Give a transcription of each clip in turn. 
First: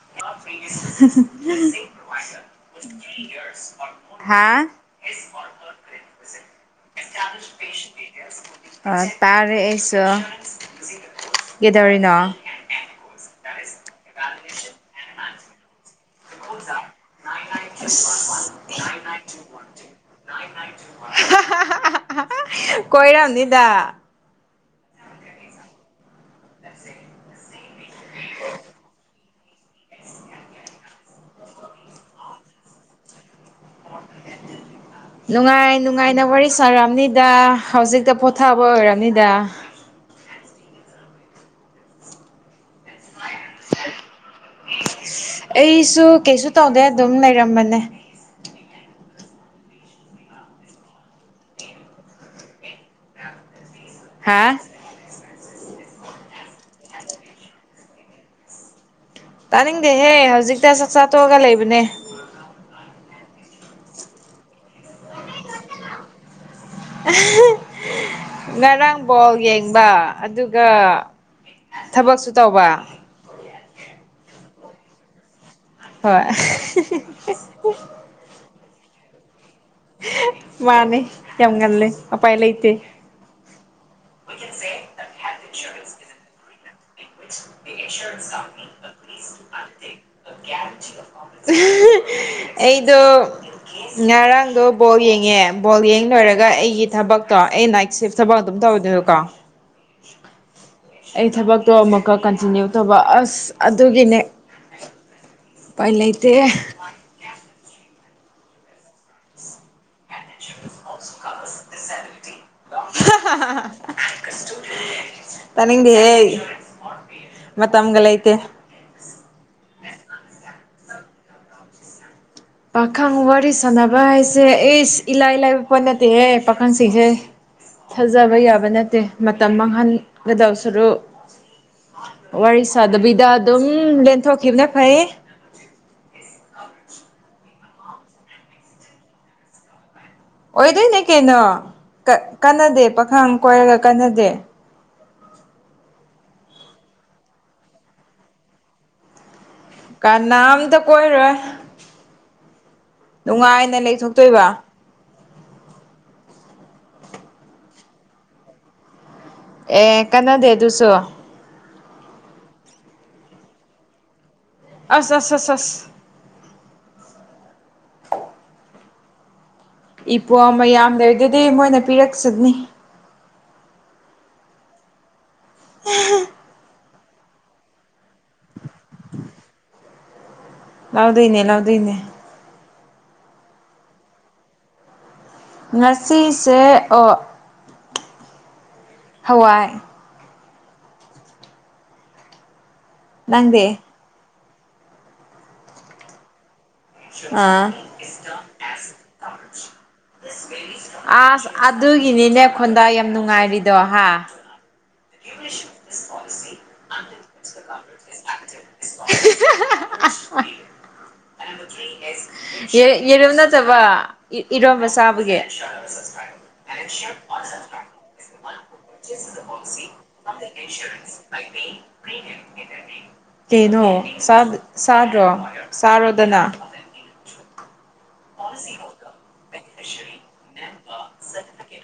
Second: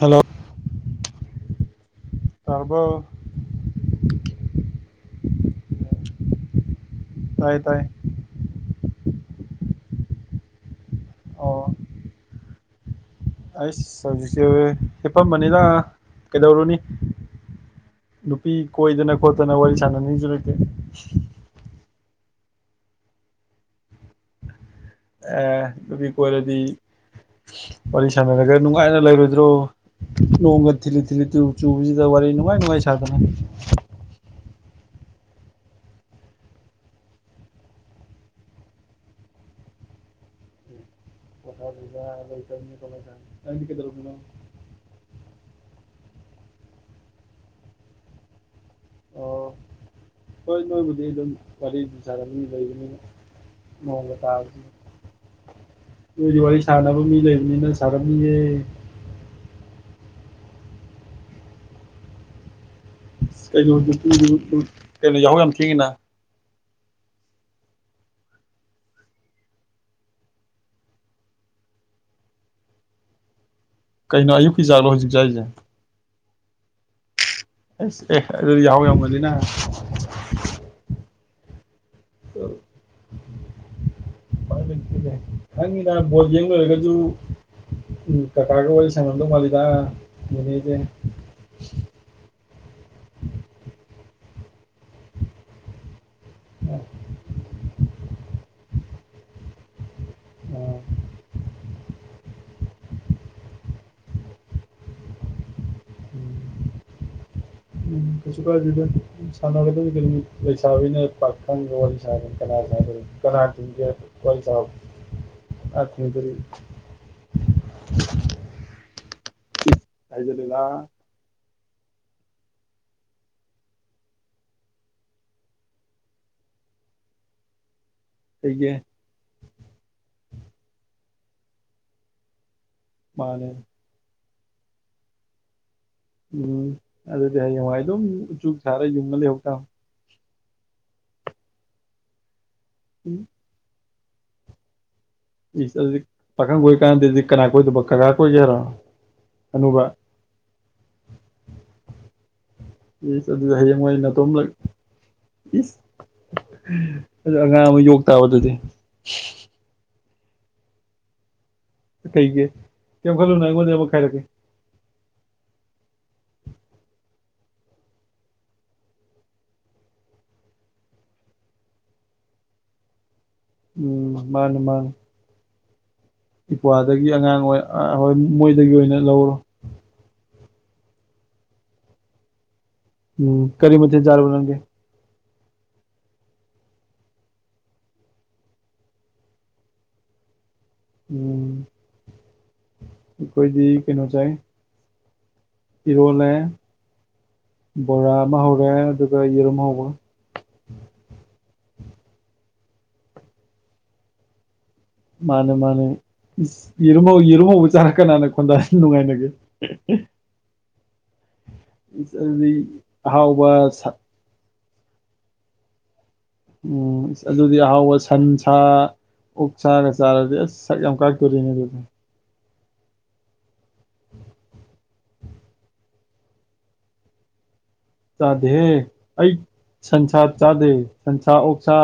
Hello ꯇꯥꯔꯕꯣ ꯍꯥ ꯇꯥꯏ ꯇꯥꯏ ꯑ ꯇꯥꯔꯦ ꯑꯩꯁꯨ ꯑꯣ ꯀꯦꯗꯧꯔꯤꯅꯣ ꯑꯩꯁ ꯍꯧꯖꯤꯛꯁꯦ ꯍꯦꯞꯐꯝꯕꯅꯤꯅ ꯀꯩꯗꯧꯔꯨꯅꯤ ꯅꯨꯄꯤ ꯀꯣꯏꯗꯅ ꯈꯣꯠꯇꯅ ꯋꯥꯔꯤ ꯁꯥꯥꯟꯅꯤꯁꯨ ꯂꯩꯇꯦ ꯀꯣꯏꯔꯝꯅꯤꯗ ꯑꯦ ꯅꯨꯄꯤ ꯀꯣꯏꯔꯗꯤ ꯋꯥꯔꯤ ꯁꯥꯟꯅꯔꯒ ꯅꯨꯡꯉꯥꯏꯅ ꯂꯩꯔꯣꯏ ꯗꯔꯣ ꯅꯣꯡꯒ ꯊꯤꯜꯂꯤ ꯊꯤꯜꯂꯤꯨ ꯆꯨꯕꯁꯤꯗ ꯋꯥꯔꯤ ꯅꯨꯡꯉꯥꯏ ꯅꯨꯡꯉꯥꯏ ꯁꯥꯗꯅ ꯑꯣ [inaudible] ꯅꯨꯡꯉꯥꯏ ꯅꯨꯡꯉꯥꯏꯅ ꯋꯥꯔꯤ ꯁꯥꯔꯝꯅꯤꯗ ꯍꯧꯖꯤꯛꯇ ꯄꯣꯊꯥꯕ ꯑꯣꯏꯔꯕꯝꯅꯤꯗ ꯅꯪꯗꯤ ꯀꯩꯗꯧꯔꯝꯂꯤꯅꯣ ꯑꯩꯁꯨ ꯀꯩꯁꯨ ꯇꯧꯗꯦ ꯑꯗꯨꯝ ꯂꯩꯔꯝꯕꯅꯦ ꯑꯣ ꯍꯣꯏ ꯅꯣꯏꯕꯨꯗꯤ ꯑꯗꯨꯝ ꯋꯥꯔꯤ ꯁꯥꯔꯝꯅꯤ ꯂꯩꯕꯅꯤꯅ ꯅꯣꯡꯒ ꯇꯥ ꯍꯥ ꯅꯣꯏ ꯗꯤ ꯋꯥꯔꯤ ꯁꯥꯟꯅꯕ ꯃꯤ ꯂꯩꯕꯅꯤꯅ ꯁꯥꯔꯝꯅꯤꯌꯦ ꯇꯥꯅꯤꯡꯗꯦꯍꯦ ꯍꯧꯖꯤꯛꯇ ꯆꯥꯛ ꯆꯥꯊꯣꯛꯑꯒ ꯂꯩꯕꯅꯦ ꯀꯩ ꯀꯩꯅꯣ ꯌꯥꯎꯍꯧ ꯌꯥꯝ ꯊꯦꯡꯉꯤꯅ ꯉꯔꯥꯡ ꯕꯣꯜ ꯌꯦꯡꯕ ꯑꯗꯨꯒ ꯊꯕꯛꯁꯨ ꯇꯧꯕ ꯀꯩꯅꯣ ꯑꯌꯨꯛꯀꯤꯖꯥꯠꯂꯣ ꯍꯧꯖꯤꯛ ꯆꯥꯏꯁꯦ ꯍꯣꯏ ꯑꯦꯁ ꯑꯦ ꯑꯗꯨꯗꯤ ꯌꯥꯎ ꯌꯥꯝ ꯉꯜꯂꯤꯅ ꯃꯥꯅꯦ ꯌꯥꯝ ꯉꯜꯂꯦ ꯑꯨꯄꯥꯏ ꯂꯩꯇꯦ ꯎꯄꯥꯏ ꯈꯪꯉꯤꯗ ꯕꯣꯜ ꯌꯦꯡ ꯂꯣꯏꯔꯒꯁꯨ ꯎꯝ ꯀꯀꯥꯒ ꯋꯥꯔꯤ ꯁꯟꯅꯔꯝꯗꯧꯕ ꯃꯥꯜꯂꯤꯗ ꯅꯦꯅꯦꯁꯦ ꯑꯩꯗꯣ ꯉꯔꯥꯡꯗꯣ ꯕꯣꯜ ꯌꯦꯡꯉꯦ ꯕꯣꯜ ꯌꯦꯡ ꯂꯣꯏꯔꯒ ꯑꯩꯒꯤ ꯑꯥ ꯊꯕꯛꯇꯣ ꯑꯩ ꯅꯥꯏꯠ ꯁꯤꯐ ꯊꯕꯛ ꯑꯗꯨꯝ ꯇꯧꯋꯤꯗꯅꯀꯣ ꯑꯩ ꯊꯕꯛꯇꯣ ꯑꯃꯨꯛꯀ ꯀꯟꯇꯤꯅ꯭ꯌꯨ ꯇꯧꯕ ꯑꯁ ꯑꯗꯨꯒꯤꯅꯦ ꯑꯨꯄꯥꯏ ꯂꯩꯇꯦ ꯎꯝ ꯀꯩꯁꯨ ꯀꯥꯏꯗꯦꯗ ꯁꯥꯟꯒ ꯗ ꯂꯩꯩꯁꯥꯕꯤꯅ ꯄꯥꯈꯪꯒ ꯋꯥꯔꯤ ꯁꯥꯗꯅ ꯀꯅꯥꯒ ꯁꯥꯗꯣꯏꯅꯣ ꯀꯅꯥꯅ ꯊꯤꯡꯒꯦ ꯋꯥꯔꯤ ꯁꯥ ꯇꯅꯤꯡꯗꯦ ꯍꯦ ꯃꯇꯝꯒ ꯂꯩꯇꯦ ꯍꯥꯏꯖꯤꯜꯂꯤꯗ ꯄꯥꯈꯪ ꯋꯥꯔꯤ ꯁꯥꯟꯅꯕ ꯍꯥꯏꯁꯦ ꯑꯩꯁ ꯏꯂꯥꯏ ꯂꯥꯏꯕ ꯄꯣꯠ ꯅꯠꯇꯦꯍ ꯄꯥꯈꯪꯁꯤꯡꯁꯦ ꯊꯥꯖꯕ ꯌꯥꯕ ꯑꯩꯒꯤ ꯅꯠꯇꯦ ꯃꯇꯝ ꯃꯥꯡꯍꯟꯒꯗꯕ ꯁꯔꯨ ꯋꯥꯔꯤ ꯆꯗꯕꯤꯗ ꯃꯥꯅꯦ ꯑꯗꯨꯝ ꯂꯦꯟꯊꯣꯛꯈꯤꯕꯅ ꯐꯩ ꯎꯝ ꯑꯗꯨꯗꯤ ꯍꯌꯦꯡꯋꯥꯏ ꯑꯗꯨꯝ ꯎꯆꯨꯛ ꯁꯥꯔꯒ ꯌꯨꯡꯉ ꯂꯩꯍꯧ ꯇꯥ ꯑꯣꯏꯗꯣꯏꯅꯦ ꯀꯩꯅꯣ ꯀꯥꯟꯅꯗꯦ ꯎꯝ ꯄꯥꯈꯪ ꯀꯣꯏꯔꯒ ꯀꯟꯅꯗꯦ ꯏꯁ ꯑꯗꯨꯗꯤ ꯄꯥꯈꯪ ꯀꯣꯏ ꯀꯥꯟꯗꯗꯤ ꯀꯅꯥ ꯀꯣꯏꯗꯕ ꯀꯀꯥ ꯀꯣꯏꯒꯦ ꯍꯥꯏꯔꯣ ꯑꯅꯨꯕ ꯀꯟꯅꯥꯝꯇ ꯀꯣꯏꯔꯣꯏ [unintelligible] ꯑꯗꯨ ꯅꯨꯡꯉꯥꯏꯅ ꯂꯩꯊꯣꯛꯇꯣꯏꯕ ꯑꯉꯥꯡ ꯑꯃ ꯌꯣꯛ ꯇꯥꯕ ꯑꯗꯨꯗꯤ ꯑꯦ ꯀꯟꯅꯗꯦ ꯑꯗꯨꯁꯨ ꯀꯩꯒꯤ ꯀꯩꯝ ꯈꯜꯂꯨꯅꯨ ꯑꯩꯉꯣꯟꯗꯩ ꯑꯃ ꯈꯥꯏꯔꯛꯀꯦ ꯑꯁ ꯑꯁ ꯑꯁ ꯑꯁ ꯏꯄ꯭ꯋꯥ ꯃꯌꯥꯝ ꯂꯩꯔꯤꯗꯨꯗꯤ ꯃꯣꯏꯅ ꯄꯤꯔꯛꯆꯅꯤ ꯎꯝ ꯃꯥꯅꯦ ꯃꯥꯅꯦ ꯑꯗꯒꯤ ꯑꯉꯥꯡ ꯑꯣꯏ ꯑꯥ ꯍꯣꯏ ꯃꯣꯏꯗꯒꯤ ꯑꯣꯏꯅ ꯂꯧꯔꯣ ꯂꯥꯎꯗꯣꯏꯅꯦ ꯂꯥꯎꯗꯣꯏꯅꯦ ꯎꯝ ꯀꯔꯤ ꯃꯊꯦꯟ ꯆꯥꯔꯕꯥ ꯅꯪꯗꯤ ꯉꯁꯤꯁꯦ ꯑꯣ ꯍꯋꯥꯏ ꯎꯝ ꯅꯪꯗꯤ ꯑꯩꯈꯣꯏꯗꯤ ꯀꯩꯅꯣ ꯆꯥꯏ ꯏꯔꯣꯜꯂꯦ ꯑꯥ ꯕꯣꯔꯥ ꯑꯃ ꯍꯧꯔꯦ ꯑꯗꯨꯒ ꯌꯦꯔꯨꯝ ꯍꯧꯕꯒ ꯑꯁ ꯑꯗꯨꯒꯤꯅꯤꯅꯦ ꯈꯣꯟꯗꯥ ꯌꯥꯝ ꯅꯨꯡꯉꯥꯏꯔꯤꯗꯣ ꯍꯥ ꯃꯥꯅꯦ ꯃꯥꯅꯦ ꯏꯁ ꯌꯦꯔꯨꯝ ꯍꯧ ꯌꯦꯔꯨꯝ ꯍꯧꯕ [unintelligible] ꯆꯥꯔ ꯀꯅꯥꯅ ꯈꯣꯟꯗꯥ ꯅꯨꯡꯉꯥꯏꯅꯒꯦ [unintelligible] ꯏꯁ ꯑꯗꯨꯗꯤ ꯌꯦ ꯌꯦꯔꯨꯝ ꯑꯍꯥꯎꯕ ꯅꯠꯇꯕ ꯁꯥ ꯏꯔꯣꯝꯕ ꯆꯥꯕꯒꯤ ꯎꯝ ꯑꯗꯨꯗꯤ ꯑꯍꯥꯎꯕ ꯁꯟ ꯁꯥ ꯑꯣꯛ ꯁꯥꯒ ꯆꯥꯔꯗꯤ ꯑꯁ ꯁꯛ ꯌꯥꯝ ꯀꯥꯛꯇꯣꯔꯤ [unintelligible] ꯀꯩꯅꯣ ꯆꯥꯗ ꯆꯥꯗ꯭ꯔꯣ ꯆꯥꯔꯣꯗꯅ ꯆꯥꯗꯦꯍꯦ ꯑꯩ ꯁꯟꯁꯥ ꯆꯥꯗꯦ ꯁꯟꯁꯥ ꯑꯣꯛꯁꯥ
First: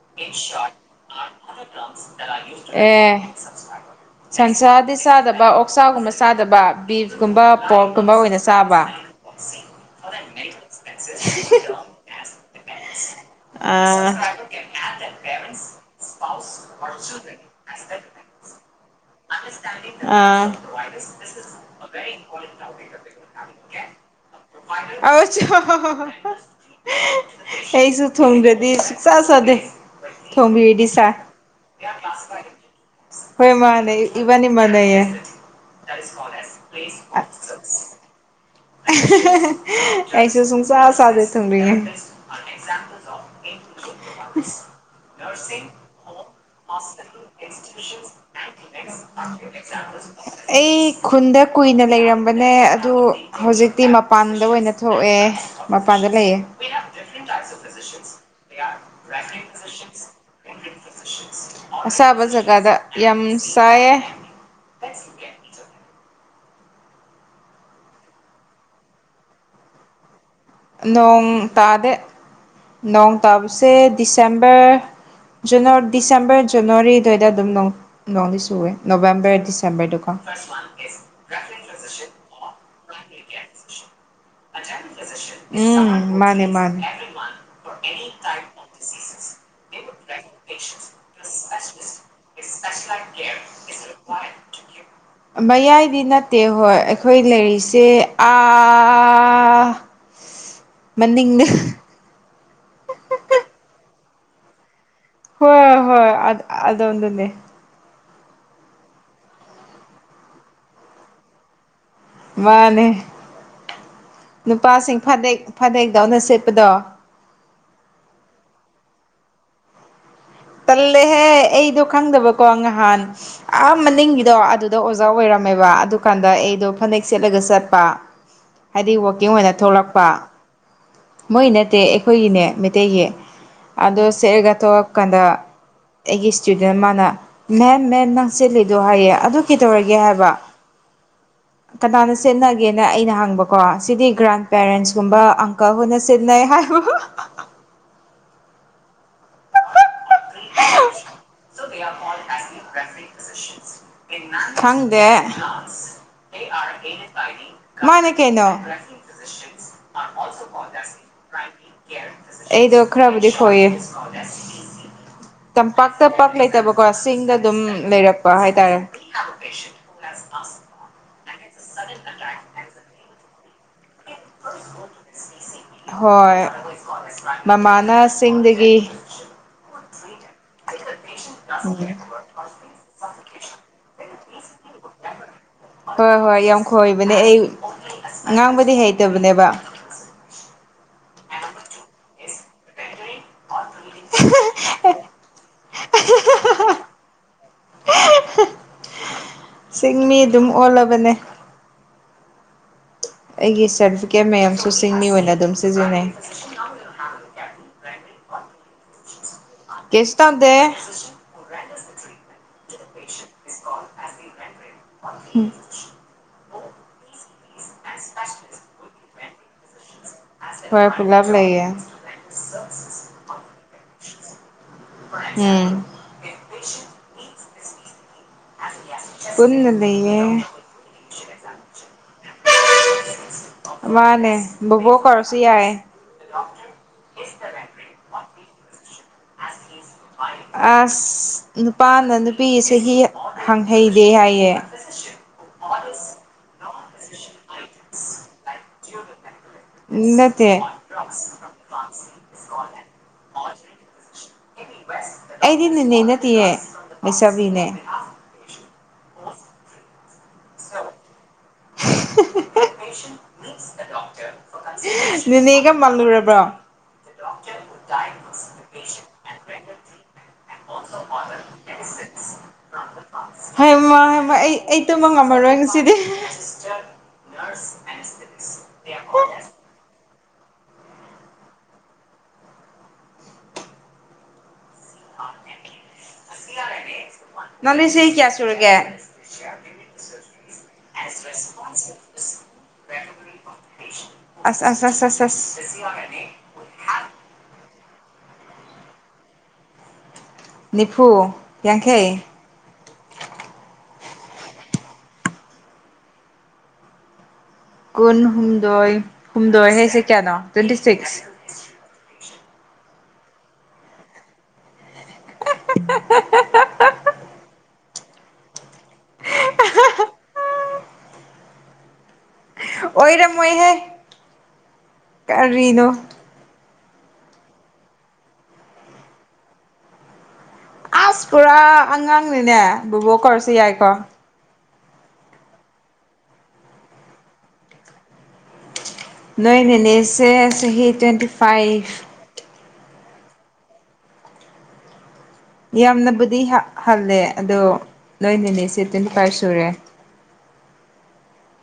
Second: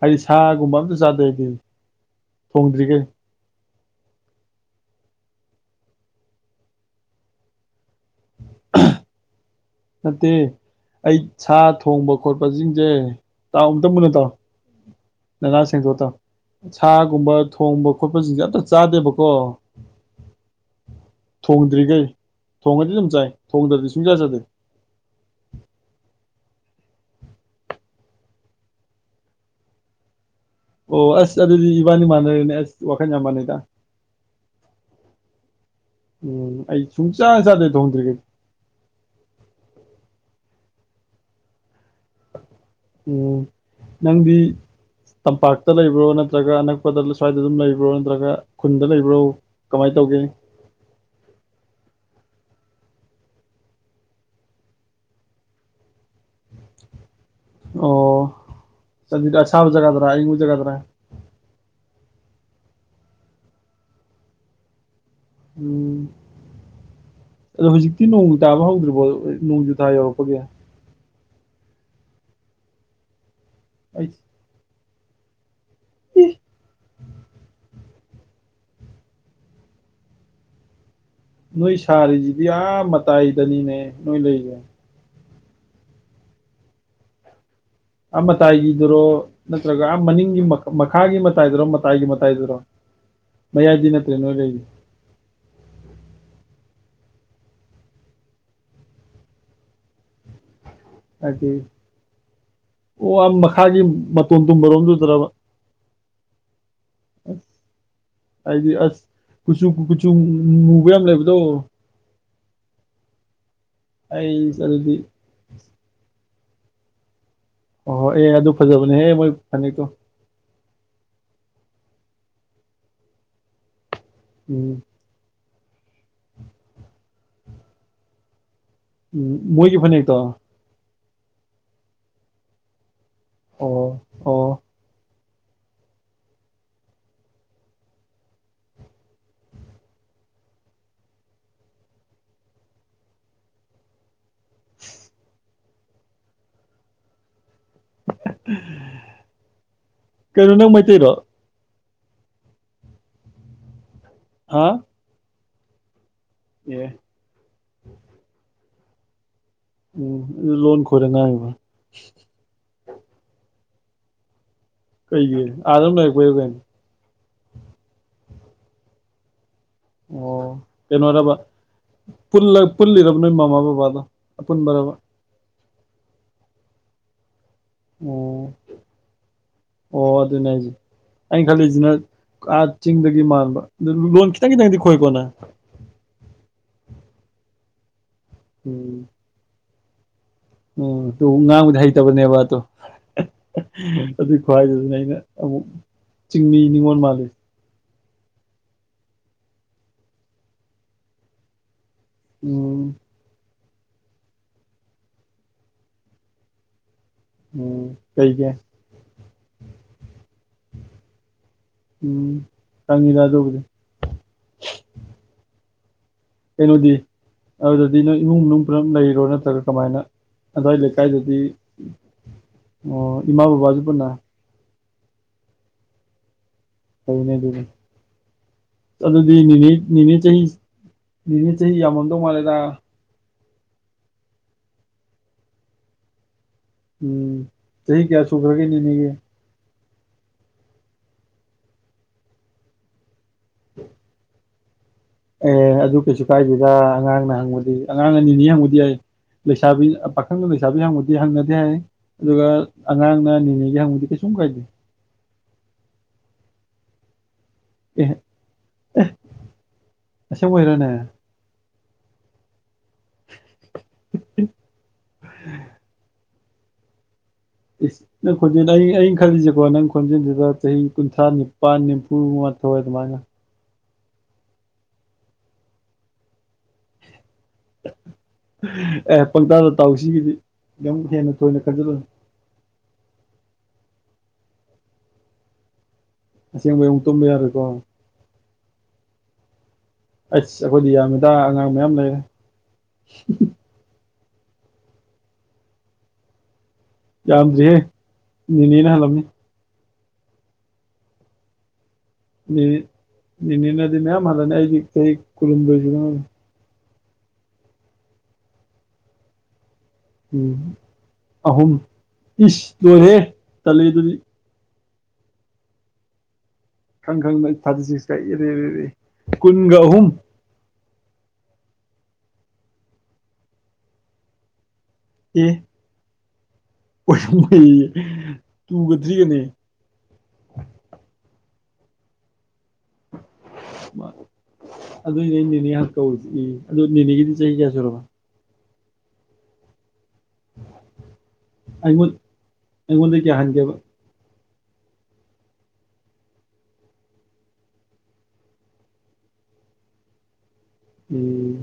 ꯍꯥꯏꯗꯤ ꯁꯥꯒꯨꯝꯕ ꯑꯝꯇ ꯆꯥꯗꯦ ꯑꯩꯗꯤ ꯊꯣꯡꯗ꯭ꯔꯤꯈꯩ ꯑꯦ ꯁꯟꯁꯥꯗꯤ ꯆꯥꯗꯕ ꯑꯣꯛꯆꯥꯒꯨꯝꯕ ꯆꯥꯗꯕ ꯕꯤꯐꯀꯨꯝꯕ ꯄꯣꯛ ꯀꯨꯝꯕ ꯑꯣꯏꯅ ꯆꯥꯕ ꯅꯠꯇꯦ ꯑꯩ ꯁꯥ ꯊꯣꯡꯕ ꯈꯣꯠꯄ ꯁꯤꯡꯁꯦ ꯇꯥꯎ ꯑꯝꯇ ꯃꯨꯟꯅ ꯇꯥꯎ ꯑꯥ [unintelligible] ꯁꯥꯒꯨꯝꯕ ꯊꯣꯡꯕ ꯈꯣꯠꯄꯁꯤꯡꯁꯦ ꯆꯥꯗꯦꯕꯀꯣ ꯑꯥ [inaudible] ꯊꯣꯡꯗ꯭ꯔꯤꯈꯩ ꯊꯣꯡꯉꯗꯤ ꯑꯗꯨꯝ ꯆꯥꯏ ꯊꯣꯡꯗ꯭ꯔꯗꯤ ꯁꯨꯡꯆꯥ ꯆꯥꯗꯦ [unintelligible] ꯑꯩꯁꯨ ꯊꯨꯡꯗ꯭ꯔꯗꯤ ꯁꯨꯛꯆꯥꯥ ꯆꯥꯗꯦ ꯊꯣꯡꯕꯤꯔꯗꯤ ꯑꯣ ꯆꯥꯏ ꯑꯁ ꯑꯗꯨꯗꯤ ꯏꯕꯥꯅꯤ ꯃꯥꯟꯅꯔꯅꯦ ꯑꯁ ꯋꯥ ꯍꯣꯏ ꯃꯥꯅꯦ ꯏꯕꯥꯅꯤ ꯃꯥꯟꯅꯩꯌꯦ ꯎꯝ ꯑꯩ ꯁꯨꯡꯆꯥ ꯆꯥꯗꯦ ꯊꯣꯡꯗ꯭ꯔꯤꯒꯩ ꯑꯩꯁꯨ ꯁꯨꯡꯆꯥ ꯆꯥꯗꯦ ꯊꯣꯡꯗ꯭ꯔꯤꯒꯩ [inaudible] ꯎꯝ ꯅꯪꯗꯤ ꯇꯝꯄꯥꯛꯇ ꯂꯩꯕ꯭ꯔꯣ ꯅꯠꯇ꯭ꯔꯒ ꯑꯅꯛꯄꯗ ꯁ꯭ꯋꯥꯏꯗ ꯑꯗꯨꯝ ꯂꯩꯕ꯭ꯔꯣ ꯅꯠꯇ꯭ꯔꯒ ꯈꯨꯟꯗ ꯂꯩꯕ꯭ꯔꯣ ꯀꯃꯥꯏꯅ ꯇꯧꯒꯦ ꯑꯩ ꯈꯨꯟ ꯗꯀꯨꯏꯅ ꯂꯩꯝꯔꯝ ꯕꯅꯦ ꯑꯗꯨ ꯍꯧꯖꯤꯛꯇꯤ ꯃꯄꯥꯟꯗ ꯑꯣꯏꯅ ꯊꯣꯛꯑꯦ ꯃꯄꯥꯟꯗ ꯂꯩꯌꯦ [inaudible] ꯑꯣ ꯑꯗꯨꯗꯤ ꯑꯁꯥꯕ ꯖꯒꯥꯗꯔꯥ ꯑꯏꯪꯕ ꯖꯒꯥꯗꯔꯥ ꯑꯁꯥꯕ ꯖꯒꯥꯗ ꯌꯥꯝ ꯁꯥꯏꯌꯦ ꯎꯝ ꯑꯗꯣ ꯍꯧꯖꯤꯛꯇꯤ ꯅꯣꯡ ꯇꯥꯕ ꯍꯧꯗ꯭ꯔꯤꯕꯣ ꯅꯣꯡꯖꯨ ꯊꯥ ꯌꯧꯔꯛꯄꯒꯤ ꯅꯣꯡ ꯇꯥꯗꯦ ꯅꯣꯡ ꯇꯥꯕꯁꯦ ꯑꯩ ꯗꯤꯁꯦꯝꯕꯔ ꯖꯅꯋꯥ ꯗꯤꯁꯦꯝꯕꯔ ꯖꯅꯋꯥꯔꯤ ꯗꯨꯋꯥꯗ ꯑꯗꯨꯝ ꯅꯣꯡꯗꯤ ꯁꯨꯋꯦ ꯅꯣꯕꯦꯝꯕꯔ ꯗꯤꯁꯦꯝꯕꯔꯗꯨ [inaudible] ꯅꯣꯏ ꯁꯥꯔꯤꯁꯤꯗꯤ ꯌꯥꯝ ꯃꯇꯥꯏꯗꯅꯤꯅꯦ ꯅꯣꯏ ꯂꯩꯔꯤꯁꯦ ꯎꯝ ꯃꯥꯅꯦ ꯃꯥꯅꯦ ꯑꯥ ꯃꯇꯥꯏꯒꯤꯗꯨꯔꯣ ꯅꯠꯇ꯭ꯔꯒ ꯑꯥ ꯃꯅꯤꯡꯒꯤ ꯃꯈꯥꯒꯤ ꯃꯇꯥꯏꯗꯨꯔꯣ ꯃꯇꯥꯏꯒꯤ ꯃꯇꯥꯏꯗꯨꯔꯣ ꯃꯌꯥꯏꯗꯤ ꯅꯠꯇꯦ ꯍꯣꯏ ꯑꯩꯈꯣꯏ ꯂꯩꯔꯤꯁꯦ ꯑꯥ ꯃꯅꯤꯡꯗ ꯍꯥꯏꯗꯤ ꯑꯣ ꯃꯈꯥꯒꯤ ꯃꯇꯣꯟ ꯗꯨꯝ ꯕꯔꯣꯟꯗꯨ ꯍꯣꯏ ꯍꯣꯏ ꯑꯗꯣ ꯑꯗꯣꯟꯗꯅꯦ ꯑꯩꯗꯤ ꯑꯁ ꯀꯨꯆꯨ ꯀꯨꯆꯨ ꯃꯨꯕ ꯌꯥꯝ ꯂꯩꯕꯗꯣ ꯃꯥꯅꯦ ꯑꯩ ꯑꯗꯨꯗꯤ ꯅꯨꯄꯥꯁꯤꯡ ꯐꯗꯦꯛ ꯐꯗꯦꯛꯗꯧꯅ ꯁꯦꯠ ꯄꯗꯣ ꯑꯣ ꯍꯣꯏ ꯑꯦ ꯑꯗꯨ ꯐꯖꯕꯅꯦꯍ ꯃꯣꯏ ꯐꯅꯦꯛꯇꯣ ꯇꯜꯂꯦꯍꯦ ꯑꯩꯗꯣ ꯈꯪꯗꯕꯀꯣ ꯉꯍꯥꯟ ꯑꯥ ꯅꯤꯡꯒꯤꯗꯣ ꯑꯗꯨꯗ ꯎꯝ ꯑꯣꯖꯥ ꯑꯣꯏꯔ ꯇꯝꯃꯦꯕ ꯑꯗꯨ ꯀꯥꯟꯗ ꯑꯩꯗꯣ ꯐꯅꯦꯛ ꯁꯦꯠꯂꯒ ꯆꯠꯄ ꯍꯥꯏꯗꯤ ꯋꯥꯛꯀꯤꯡ ꯎꯝ ꯑꯣꯏꯅ ꯃꯣꯏꯒꯤ ꯊꯣꯛꯂꯛꯄ ꯐꯅꯦꯛꯇꯣ ꯃꯣꯏ ꯅꯠꯇꯦ ꯑꯩꯈꯣꯏꯒꯤꯅꯦ ꯃꯩꯇꯩꯒꯤ ꯑꯣ ꯑꯗꯣ ꯁꯦꯠꯑꯒ ꯑꯣ ꯊꯣꯛꯂꯛꯄ ꯀꯥꯟꯗ [inaudible] ꯑꯩꯒꯤ ꯏꯁꯇꯨꯗꯦꯟ ꯃꯥꯅ ꯃꯦꯝ ꯃꯦꯝ ꯅꯪ ꯁꯦꯠꯂꯤꯗꯣ ꯍꯥꯏꯌꯦ ꯑꯗꯨ ꯀꯩꯗꯧꯔꯒꯦ ꯍꯥꯏꯕ ꯀꯅꯥꯅ ꯁꯦꯠꯅꯒꯦꯅ ꯑꯩꯅ ꯍꯪꯕꯀꯣ ꯁꯤꯗꯤ ꯒ꯭ꯔꯥꯟ ꯄꯦꯔꯦꯟꯁꯀꯨꯝꯕ ꯑꯪꯀꯜ ꯍꯣꯏꯅ ꯁꯤꯠꯅꯩ ꯍꯥꯏꯕ ꯑꯍꯥꯍꯥꯍꯥ ꯀꯩꯅꯣ ꯅꯪ ꯃꯩꯇꯩꯔꯣ ꯍꯥ ꯈꯪꯗꯦ ꯑꯦ ꯃꯥꯅꯦ ꯀꯩꯅꯣ ꯎꯝ ꯑꯗꯨ ꯂꯣꯟ ꯈꯣꯏꯔ ꯉꯥꯡꯉꯤꯕ ꯑꯩꯗꯣ ꯈꯔꯕꯨꯗꯤ ꯈꯣꯏꯌꯦ ꯀꯩꯒꯤ ꯑꯥꯗ ꯑꯗꯨꯝ ꯇꯝꯄꯥꯛꯇ ꯄꯥꯛ ꯂꯩꯔꯛꯄꯩꯔꯣ ꯀꯩꯅꯣ ꯂꯩꯇꯕꯀꯣ ꯆꯤꯡꯗ ꯑꯗꯨꯝ ꯂꯩꯔꯛꯄ ꯍꯥꯏꯇꯥꯔꯦ ꯑꯣ ꯀꯩꯅꯣꯔꯕ ꯄꯨꯜꯂꯤꯔꯕ ꯅꯣꯏ ꯃꯃꯥ ꯕꯕꯥꯗꯣ ꯑꯄꯨꯟꯕꯔꯕ ꯍꯣꯏ ꯃꯃꯥꯅ ꯑꯣ ꯆꯤꯡꯗꯒꯤ ꯑꯣ ꯑꯗꯨꯅꯦ ꯍꯥꯏꯁꯦ ꯑꯩꯅ ꯈꯜꯂꯤꯁꯤꯅ ꯑꯥ ꯆꯤꯡꯗꯒꯤ ꯃꯥꯟꯕ ꯂꯣꯟ ꯈꯤꯇꯡ ꯈꯤꯇꯡ ꯗꯤ ꯈꯣꯏꯀꯣ ꯅꯪ ꯍꯣꯏ ꯍꯣꯏ ꯌꯥꯝ ꯈꯣꯏꯕꯅꯦ ꯑꯩ ꯑꯉꯥꯡꯕꯗꯤ ꯎꯝ ꯍꯩꯇꯕꯅꯦꯕ ꯎꯝ ꯇꯨ ꯉꯥꯡꯕꯗꯤ ꯍꯩꯇꯕꯅꯦꯕ ꯗꯣ ꯑꯗꯨꯏ ꯈꯨꯍꯥꯏꯗꯨꯗꯅꯦ ꯑꯩꯅ ꯑꯃꯨꯛ ꯃꯨꯛ ꯆꯤꯡꯃꯤ ꯅꯤꯉꯣꯟ ꯃꯥꯂꯦ ꯆꯤꯡ ꯃꯤ ꯑꯗꯨꯝ ꯑꯣꯜꯂꯕꯅꯦ ꯎꯝ ꯑꯩꯒꯤ ꯁꯥꯔꯇꯤꯐꯤꯀꯦꯠ ꯃꯌꯥꯝꯁꯨ ꯆꯤꯡꯃꯤ ꯑꯣꯏꯅ ꯑꯗꯨꯝ ꯁꯤꯖꯤꯟꯅꯩ ꯎꯝ ꯀꯩꯒꯤ ꯀꯩꯁꯨ ꯇꯧꯗꯦ ꯎꯝ ꯈꯪꯉꯤꯗ ꯑꯗꯨꯕꯨꯗꯤ ꯎꯝ ꯀꯩꯅꯣꯗꯤ ꯑꯗꯨꯗꯗꯤ ꯅꯣꯏ ꯏꯃꯨꯡ ꯃꯅꯨꯡ ꯄꯨꯂꯞ ꯂꯩꯔꯣ ꯅꯠꯇ꯭ꯔꯒ ꯀꯃꯥꯏꯅ ꯑꯗꯨ꯭ꯋꯥꯏ ꯂꯩꯀꯥꯏꯗꯗꯤ ꯑꯣ ꯏꯃꯥ ꯕꯕꯥꯁꯨ ꯄꯨꯟꯅ ꯎꯝ ꯐꯩꯅꯦ ꯑꯗꯨꯅꯤ ꯑꯗꯨꯗꯤꯅꯤꯅꯤ ꯅꯤꯅꯦ ꯆꯍꯤ ꯅꯤꯅꯦ ꯆꯍꯤ ꯃꯥꯅꯦ ꯌꯥꯝꯃꯝꯗꯧ ꯃꯥꯜꯂꯦꯗ ꯃꯥꯅꯦ ꯕꯣꯕꯣꯛ ꯀꯧꯔꯁꯨ ꯌꯥꯥꯏ ꯎꯝ ꯆꯍꯤ ꯆꯍꯤ ꯀꯌꯥꯁꯨꯨꯒ꯭ꯔꯒꯦ ꯅꯤꯅꯦꯒꯤ ꯑꯁ ꯅꯨꯄꯥꯅ ꯅꯨꯄꯤꯒꯤ ꯆꯍꯤ ꯍꯪꯍꯩꯗꯦ ꯍꯥꯏꯌꯦ ꯑꯦ ꯑꯗꯨ ꯀꯩꯁꯨ ꯀꯥꯏꯗꯦꯗ ꯑꯉꯥꯡꯅ ꯍꯪꯉꯨꯗꯤ ꯑꯉꯥꯡ ꯑꯅꯤꯅꯤ ꯍꯪꯉꯨꯗꯤ ꯌꯥ ꯂꯩꯁꯥꯕꯤ ꯑꯥ ꯄꯥꯈꯪꯅ ꯅꯠꯇꯦ ꯂꯩꯁꯥꯕꯤ ꯍꯪꯕꯗꯤ ꯍꯪꯅꯗꯦ ꯍꯥꯏ ꯑꯗꯨꯒ ꯑꯉꯥꯡꯅ [unintelligible] ꯀꯩꯁꯨꯝ ꯀꯥꯏꯗꯦ ꯑꯩꯗꯤ ꯅꯤꯅꯦ ꯅꯠꯇꯤꯌꯦ ꯂꯩꯁꯥꯕꯤꯅꯦ ꯑꯦ ꯑꯁꯦꯡꯕꯩꯔꯅꯦ [unintelligible] ꯅꯤꯅꯦꯒ ꯃꯥꯜꯂꯨꯔꯕ꯭ꯔꯣ ꯏ꯭ꯁ ꯅꯪ ꯈꯣꯟꯖꯦꯜ ꯑꯩ ꯑꯩ ꯈꯜꯂꯤꯁꯦꯀꯣ ꯅꯪ ꯈꯣꯟꯖꯦꯜꯗꯨꯒ ꯆꯍꯤ ꯀꯨꯟꯊ꯭ꯔꯥ ꯅꯤꯄꯥꯟ ꯅꯤꯝꯐꯨꯒ ꯃꯊꯣꯏ ꯑꯗꯨꯃꯥꯏꯅ ꯃꯥꯏꯃꯥ ꯑꯩ ꯑꯩ ꯇꯨꯝꯕ ꯉꯝꯃꯔꯣꯏ ꯉꯁꯤꯗꯤ ꯑꯦ ꯄꯪꯇꯥꯗ ꯇꯥꯎ ꯁꯤꯒꯤꯗꯤ ꯌꯥꯝ ꯍꯦꯟꯅ ꯊꯣꯏꯅ ꯈꯟꯖꯜꯂꯨꯅꯣ ꯑꯁꯦꯡꯕ ꯑꯃꯨꯛ ꯇꯨꯝꯕ ꯌꯥꯔꯣꯏꯀꯣ ꯗꯧꯔꯒꯦ ꯑꯩꯁ ꯑꯈꯣꯏꯗꯤ ꯌꯥꯝꯃꯤꯗ ꯑꯉꯥꯡ ꯃꯌꯥꯝ ꯂꯩꯔꯦ ꯑꯁ ꯑꯁ ꯑꯁ ꯑꯁ ꯑꯁ ꯌꯥꯝꯗꯔꯤꯍꯦ ꯅꯤꯅꯦꯅ ꯍꯜꯂꯝꯅꯤ ꯅꯤꯐꯨ ꯌꯥꯡꯈꯩ ꯅꯤꯅꯦ ꯅꯤꯅꯦꯅꯗꯤ ꯃꯌꯥꯝ ꯍꯜꯂꯅꯤ ꯑꯩꯗꯤ ꯆꯍꯤ ꯀꯨꯟꯍꯨꯝꯗꯣꯏ ꯁꯨꯗ ꯉꯥꯏꯔꯤ ꯀꯨꯟ ꯍꯨꯝꯗꯣꯏ ꯍꯨꯝꯗꯣꯏ ꯍꯥꯏꯁꯦ ꯀꯌꯥꯅꯣ ꯎꯝ ꯇ꯭ꯋꯦꯟꯇꯤ ꯁꯤꯛꯁ ꯑꯍꯨꯝ ꯏꯁ ꯂꯣꯏꯍꯦ ꯇꯜꯂꯦ ꯑꯗꯨꯗꯤ [unintelligible] [unintelligible] ꯀꯨꯟꯒ ꯑꯍꯨꯝ ꯑꯣꯏꯔꯝꯃꯣꯏꯍꯦ ꯀꯔꯤꯅꯣ ꯑꯣꯏꯔꯝꯃꯣꯢꯑꯌꯦ ꯇꯨꯒ ꯊ꯭ꯔꯤꯒꯅꯦ ꯑ꯭ꯁ ꯄꯨꯔꯥ ꯑꯉꯥꯡꯅꯤꯅꯦ ꯕꯣꯕꯣꯛ ꯀꯧꯔꯁꯨ ꯌꯥꯏꯀꯣ ꯃꯥ ꯑꯗꯨꯏꯅꯦ ꯑꯩ ꯅꯤꯅꯦ ꯉꯥꯟ ꯀꯧꯔꯤꯁꯦ ꯏ ꯑꯗꯨ ꯅꯤꯅꯦꯒꯤꯗꯤ ꯆꯍꯤ ꯀꯌꯥ ꯁꯨꯔꯕ ꯅꯣꯏ ꯅꯤꯅꯦꯁꯦ ꯆꯍꯤ ꯇ꯭ꯋꯦꯟꯇꯤ ꯐꯥꯏꯚ ꯑꯩꯉꯣꯟ ꯑꯩꯉꯣꯟꯗꯩ ꯀꯌꯥ ꯍꯟꯒꯦꯕ ꯌꯥꯝꯅꯕꯨꯗꯤ ꯍꯥ ꯍꯜꯂꯦ ꯑꯗꯣ ꯅꯣꯏ ꯅꯤꯅꯦꯁꯦ ꯇ꯭ꯋꯦꯟꯇꯤ ꯐꯥꯏꯚ ꯁꯨꯔꯦ [unintelligible] ꯎꯝ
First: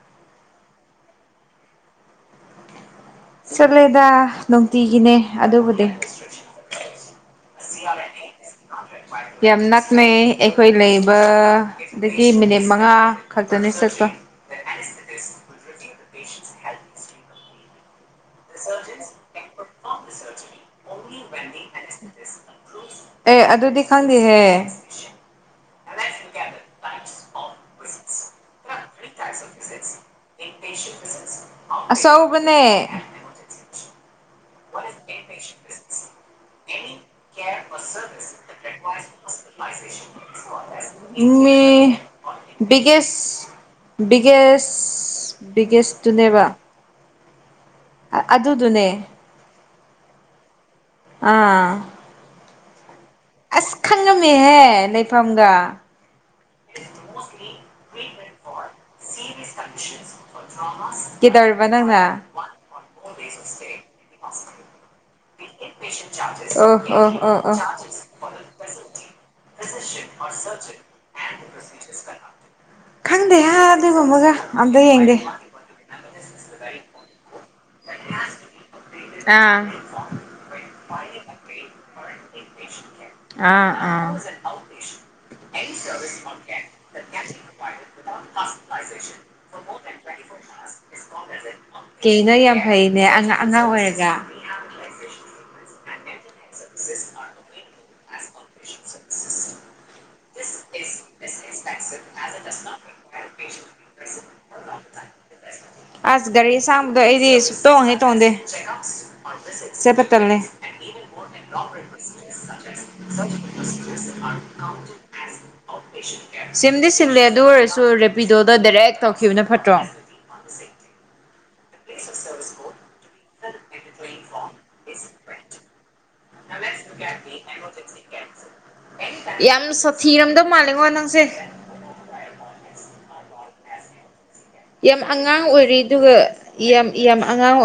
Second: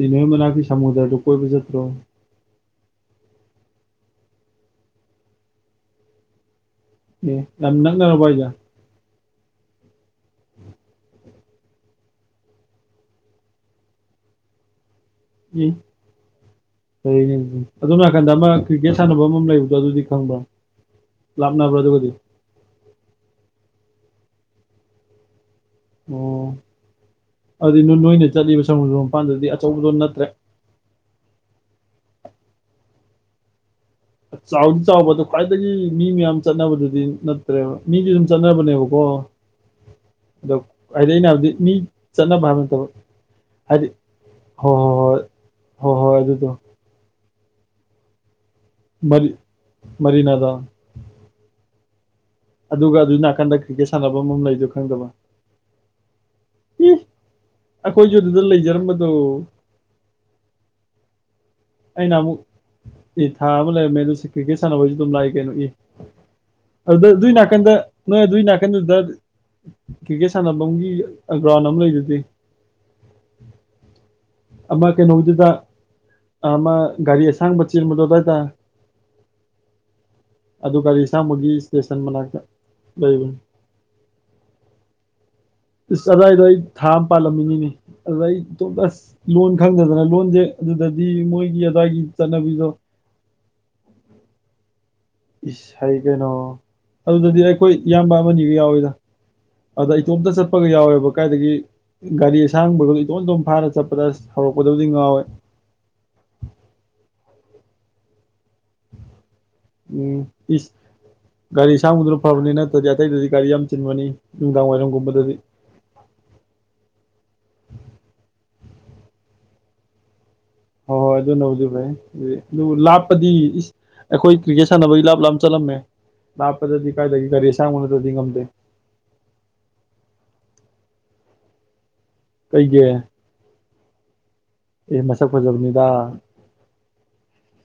ꯅꯤꯅꯦ ꯃꯅꯥꯛꯇꯤ ꯁꯃꯨꯗ꯭ꯔꯗ ꯀꯣꯏꯕ ꯆꯠꯇ꯭ꯔꯣ ꯆꯠꯂꯦꯗ ꯅꯨꯡꯇꯤꯒꯤꯅꯦ ꯑꯗꯨꯕꯨꯗꯤ ꯑꯝ ꯌꯥꯝ ꯅꯛꯅꯔꯕꯣ ꯍꯥꯏꯖꯦ ꯌꯥꯝ ꯅꯛꯅꯩ ꯑꯩꯈꯣꯏ ꯂꯩꯕꯗꯒꯤ ꯃꯤꯅꯤꯠ ꯃꯉꯥ ꯈꯛꯇꯅꯤ ꯆꯠꯄ [inaudible] ꯎꯝ ꯑꯗꯣꯝ ꯅꯥꯀꯟꯗ ꯑꯃ ꯀ꯭ꯔꯤꯀꯦꯠ ꯁꯥꯟꯅꯕꯝ ꯑꯃ ꯂꯩꯕ ꯗꯣꯗꯨꯗꯤ ꯈꯪꯕ꯭ꯔꯥ ꯂꯥꯞꯅꯕ꯭ꯔꯥ ꯑꯗꯨꯒꯗꯤ? ꯑꯦ ꯑꯗꯨꯗꯤ ꯈꯪꯗꯦꯍꯦ ꯑꯣ ꯑꯗꯨ ꯅꯣꯏ ꯅꯣꯏꯅ ꯆꯠꯂꯤꯕ ꯃꯄꯥꯟꯗꯗꯤ ꯑꯆꯧꯕꯗꯣ ꯅꯠꯇ꯭ꯔꯦ ꯆꯥꯎꯗꯤ ꯆꯥꯎꯕ ꯑꯗꯣ ꯈ꯭ꯋꯥꯏꯗꯒꯤ ꯃꯤ ꯃꯌꯥꯝ ꯆꯠꯅꯕꯗꯨꯗꯤ ꯅꯠꯇ꯭ꯔꯦꯕ ꯃꯤꯗꯤ ꯑꯗꯨꯝ ꯆꯠꯅꯕꯅꯦꯕꯀꯣ ꯑꯗꯣ ꯍꯥꯏꯗꯤ ꯑꯩꯅ ꯍꯥꯏꯕꯗꯤ ꯃꯤ ꯆꯠꯅꯕ ꯍꯥꯏꯕ ꯃꯤ ꯕꯤꯒꯦꯁ ꯕꯤꯒꯦꯁ ꯕꯤꯒꯦꯁꯇꯨꯅꯦꯕ ꯅꯠꯇꯕ ꯍꯥꯏꯗꯤ ꯍꯣꯏ ꯍꯣꯏ ꯍꯣꯏ ꯍꯣꯏ ꯍꯣꯏ ꯑꯗꯨꯗꯨꯅꯦ ꯑꯗꯨꯗꯣ ꯑꯗꯨ ꯑꯗꯨꯅꯦ ꯃꯔꯤ ꯃꯔꯤꯅꯥꯗꯣ ꯑꯥ ꯑꯗꯨꯒ ꯑꯗꯨꯏ ꯅꯥꯀꯥꯟꯗ ꯀ꯭ꯔꯤꯛꯀꯦꯠ ꯁꯥꯟꯅꯕꯝ ꯑꯃ ꯂꯩꯗꯣ ꯈꯪꯗꯕ ꯈꯪꯉꯝꯃꯦꯍꯦ ꯂꯩꯐꯝꯒ ꯏ [unintelligible] ꯑꯩꯈꯣꯏꯁꯨ ꯑꯗꯨꯗ ꯂꯩꯖꯔꯝꯕꯗꯣ ꯃꯥ [unintelligible] ꯑꯩꯅ ꯑꯃꯨꯛ ꯑꯦ ꯊꯥ ꯑꯃ ꯂꯩꯔꯝꯃꯦ ꯑꯗꯨ ꯁꯤ ꯀ꯭ꯔꯤꯛꯀꯦꯠ ꯁꯥꯟꯅꯕꯁꯨ ꯑꯗꯨꯝ ꯂꯥꯛꯏ ꯀꯩꯅꯣ ꯑꯦ ꯑꯣ ꯑꯗꯨꯗ ꯑꯣ ꯑꯗꯨꯏ ꯑꯣ ꯑꯣ ꯅꯥꯀꯟꯗ ꯅꯣꯏ ꯑꯗꯨꯏ ꯅꯥꯀꯟꯗꯨꯗ ꯀ꯭ꯔꯤꯀꯦꯠ ꯁꯥꯟꯅꯐꯝꯒꯤ ꯒ꯭ꯔꯥꯎꯟ ꯑꯃ ꯂꯩꯗꯨꯗꯤ ꯍꯪꯗꯦ ꯍꯥꯏ ꯑꯗꯨꯒꯨꯝꯕꯒ ꯑꯝꯇ ꯑꯃ ꯌꯦꯡꯗꯦ ꯀꯩꯅꯣꯒꯤꯗꯨꯗ ꯑꯃ ꯒꯥꯔꯤ ꯑꯁꯥ ꯆꯤꯟꯕꯗꯣ ꯑꯗꯥꯏꯗ ꯑꯥ ꯑꯗꯨ ꯒꯥꯔꯤ ꯑꯁꯥꯡꯕꯒꯤ ꯏꯁꯇꯦꯁꯟ ꯃꯅꯥꯛꯇ ꯂꯩꯕꯅꯤ ꯑꯥ ꯑꯥ ꯏꯁꯁ ꯑꯗꯥꯏꯗꯣ ꯑꯩ ꯊꯥ ꯑꯃ ꯄꯥꯜꯂꯝꯃꯤꯅꯤꯅꯦ ꯑꯗꯨ ꯑꯩ ꯏꯇꯣꯝꯗ ꯂꯣꯟ ꯈꯪꯗꯗꯅ ꯂꯣꯟꯁꯦ ꯑꯗꯨꯗꯗꯤ ꯃꯣꯏꯒꯤ ꯑꯗꯨꯋꯥꯏꯒꯤ ꯆꯠꯅꯕꯤ ꯍꯩꯅꯦ ꯑꯉꯥꯡ ꯑꯣꯏꯔꯒ ꯏꯁ ꯍꯩ ꯀꯩꯅꯣ ꯑꯗꯨꯗꯗꯤ ꯑꯩꯈꯣꯏ ꯏꯌꯥꯝꯕ ꯑꯃꯅꯤ ꯒꯥ ꯌꯥꯎꯋꯤꯗ ꯑꯗ ꯑꯩ ꯏꯇꯣꯝꯇ ꯆꯠꯄꯒ ꯌꯥꯎꯋꯦꯕ ꯀꯥꯏꯗꯒꯤ ꯒꯥꯔꯤ ꯑꯁꯥꯡꯕꯗꯣ ꯏꯇꯣꯝ ꯏꯇꯣꯝ ꯐꯥꯔ ꯆꯠꯄꯗ ꯍꯧꯔꯛꯄꯗꯕꯨꯗꯤ ꯉꯥꯎ ꯍꯣꯏ ꯑꯁ ꯒꯥꯔꯤ ꯁꯥꯡꯕꯗꯣ ꯑꯩꯗꯤ ꯁꯨꯛꯇꯣꯡ ꯍꯦꯛ ꯇꯣꯡꯗꯦ ꯆꯠꯄ ꯎꯝ ꯇꯜꯂꯦ ꯏꯁ ꯒꯥꯔꯤ ꯑꯁꯥꯡꯕꯗꯨꯅ ꯐꯕꯅꯤꯅ ꯗꯤ ꯑꯇꯩꯗꯗꯤ ꯒꯥꯔꯤ ꯌꯥꯝ ꯆꯤꯟꯕꯅꯤ ꯅꯨꯡꯗꯥꯡ ꯋꯥꯏꯔꯝꯒꯨꯝꯕꯗꯗꯤ ꯁꯤꯝꯗꯤ ꯁꯤꯜꯂꯦ ꯑꯗꯨ ꯑꯣꯏꯔꯁꯨ ꯔꯦꯄꯤꯗꯣꯗ ꯗꯥꯏꯔꯦꯛ ꯇꯧꯈꯤꯕꯅ ꯐꯠꯇ꯭ꯔꯣ ꯃꯥꯦ ꯍꯣꯏ ꯍꯣꯏ ꯑꯗꯨꯅꯕꯨꯗꯤ ꯐꯩ ꯑꯗꯨ ꯂꯥꯞꯄꯗꯤ ꯏꯁ ꯑꯩꯈꯣꯏ ꯀ꯭ꯔꯤꯀꯦꯠ ꯁꯥꯟꯅꯕꯒꯤ ꯂꯥꯞ ꯂꯥꯞ ꯅ ꯆꯠꯂꯝꯃꯦ ꯂꯥꯞꯄꯗꯗꯤ ꯀꯥꯏꯗꯒꯤ ꯒꯥꯔꯤ ꯑꯁꯥꯕ ꯅꯠꯅ꯭ꯔꯗꯤ ꯉꯝꯗꯦ ꯌꯥꯝ ꯁꯥꯊꯤꯔꯝꯗꯧ ꯃꯥꯜꯂꯦꯉꯣ ꯅꯪꯁꯦ ꯀꯩꯒꯤ ꯌꯥꯝ ꯃꯁꯛ ꯑꯉꯥꯡ ꯑꯣꯏꯔꯤ ꯐꯖꯕꯅꯤꯗ ꯑꯗꯨꯒ ꯌꯥꯝ ꯌꯥꯝ ꯑꯉꯥꯡ ꯑꯣꯏ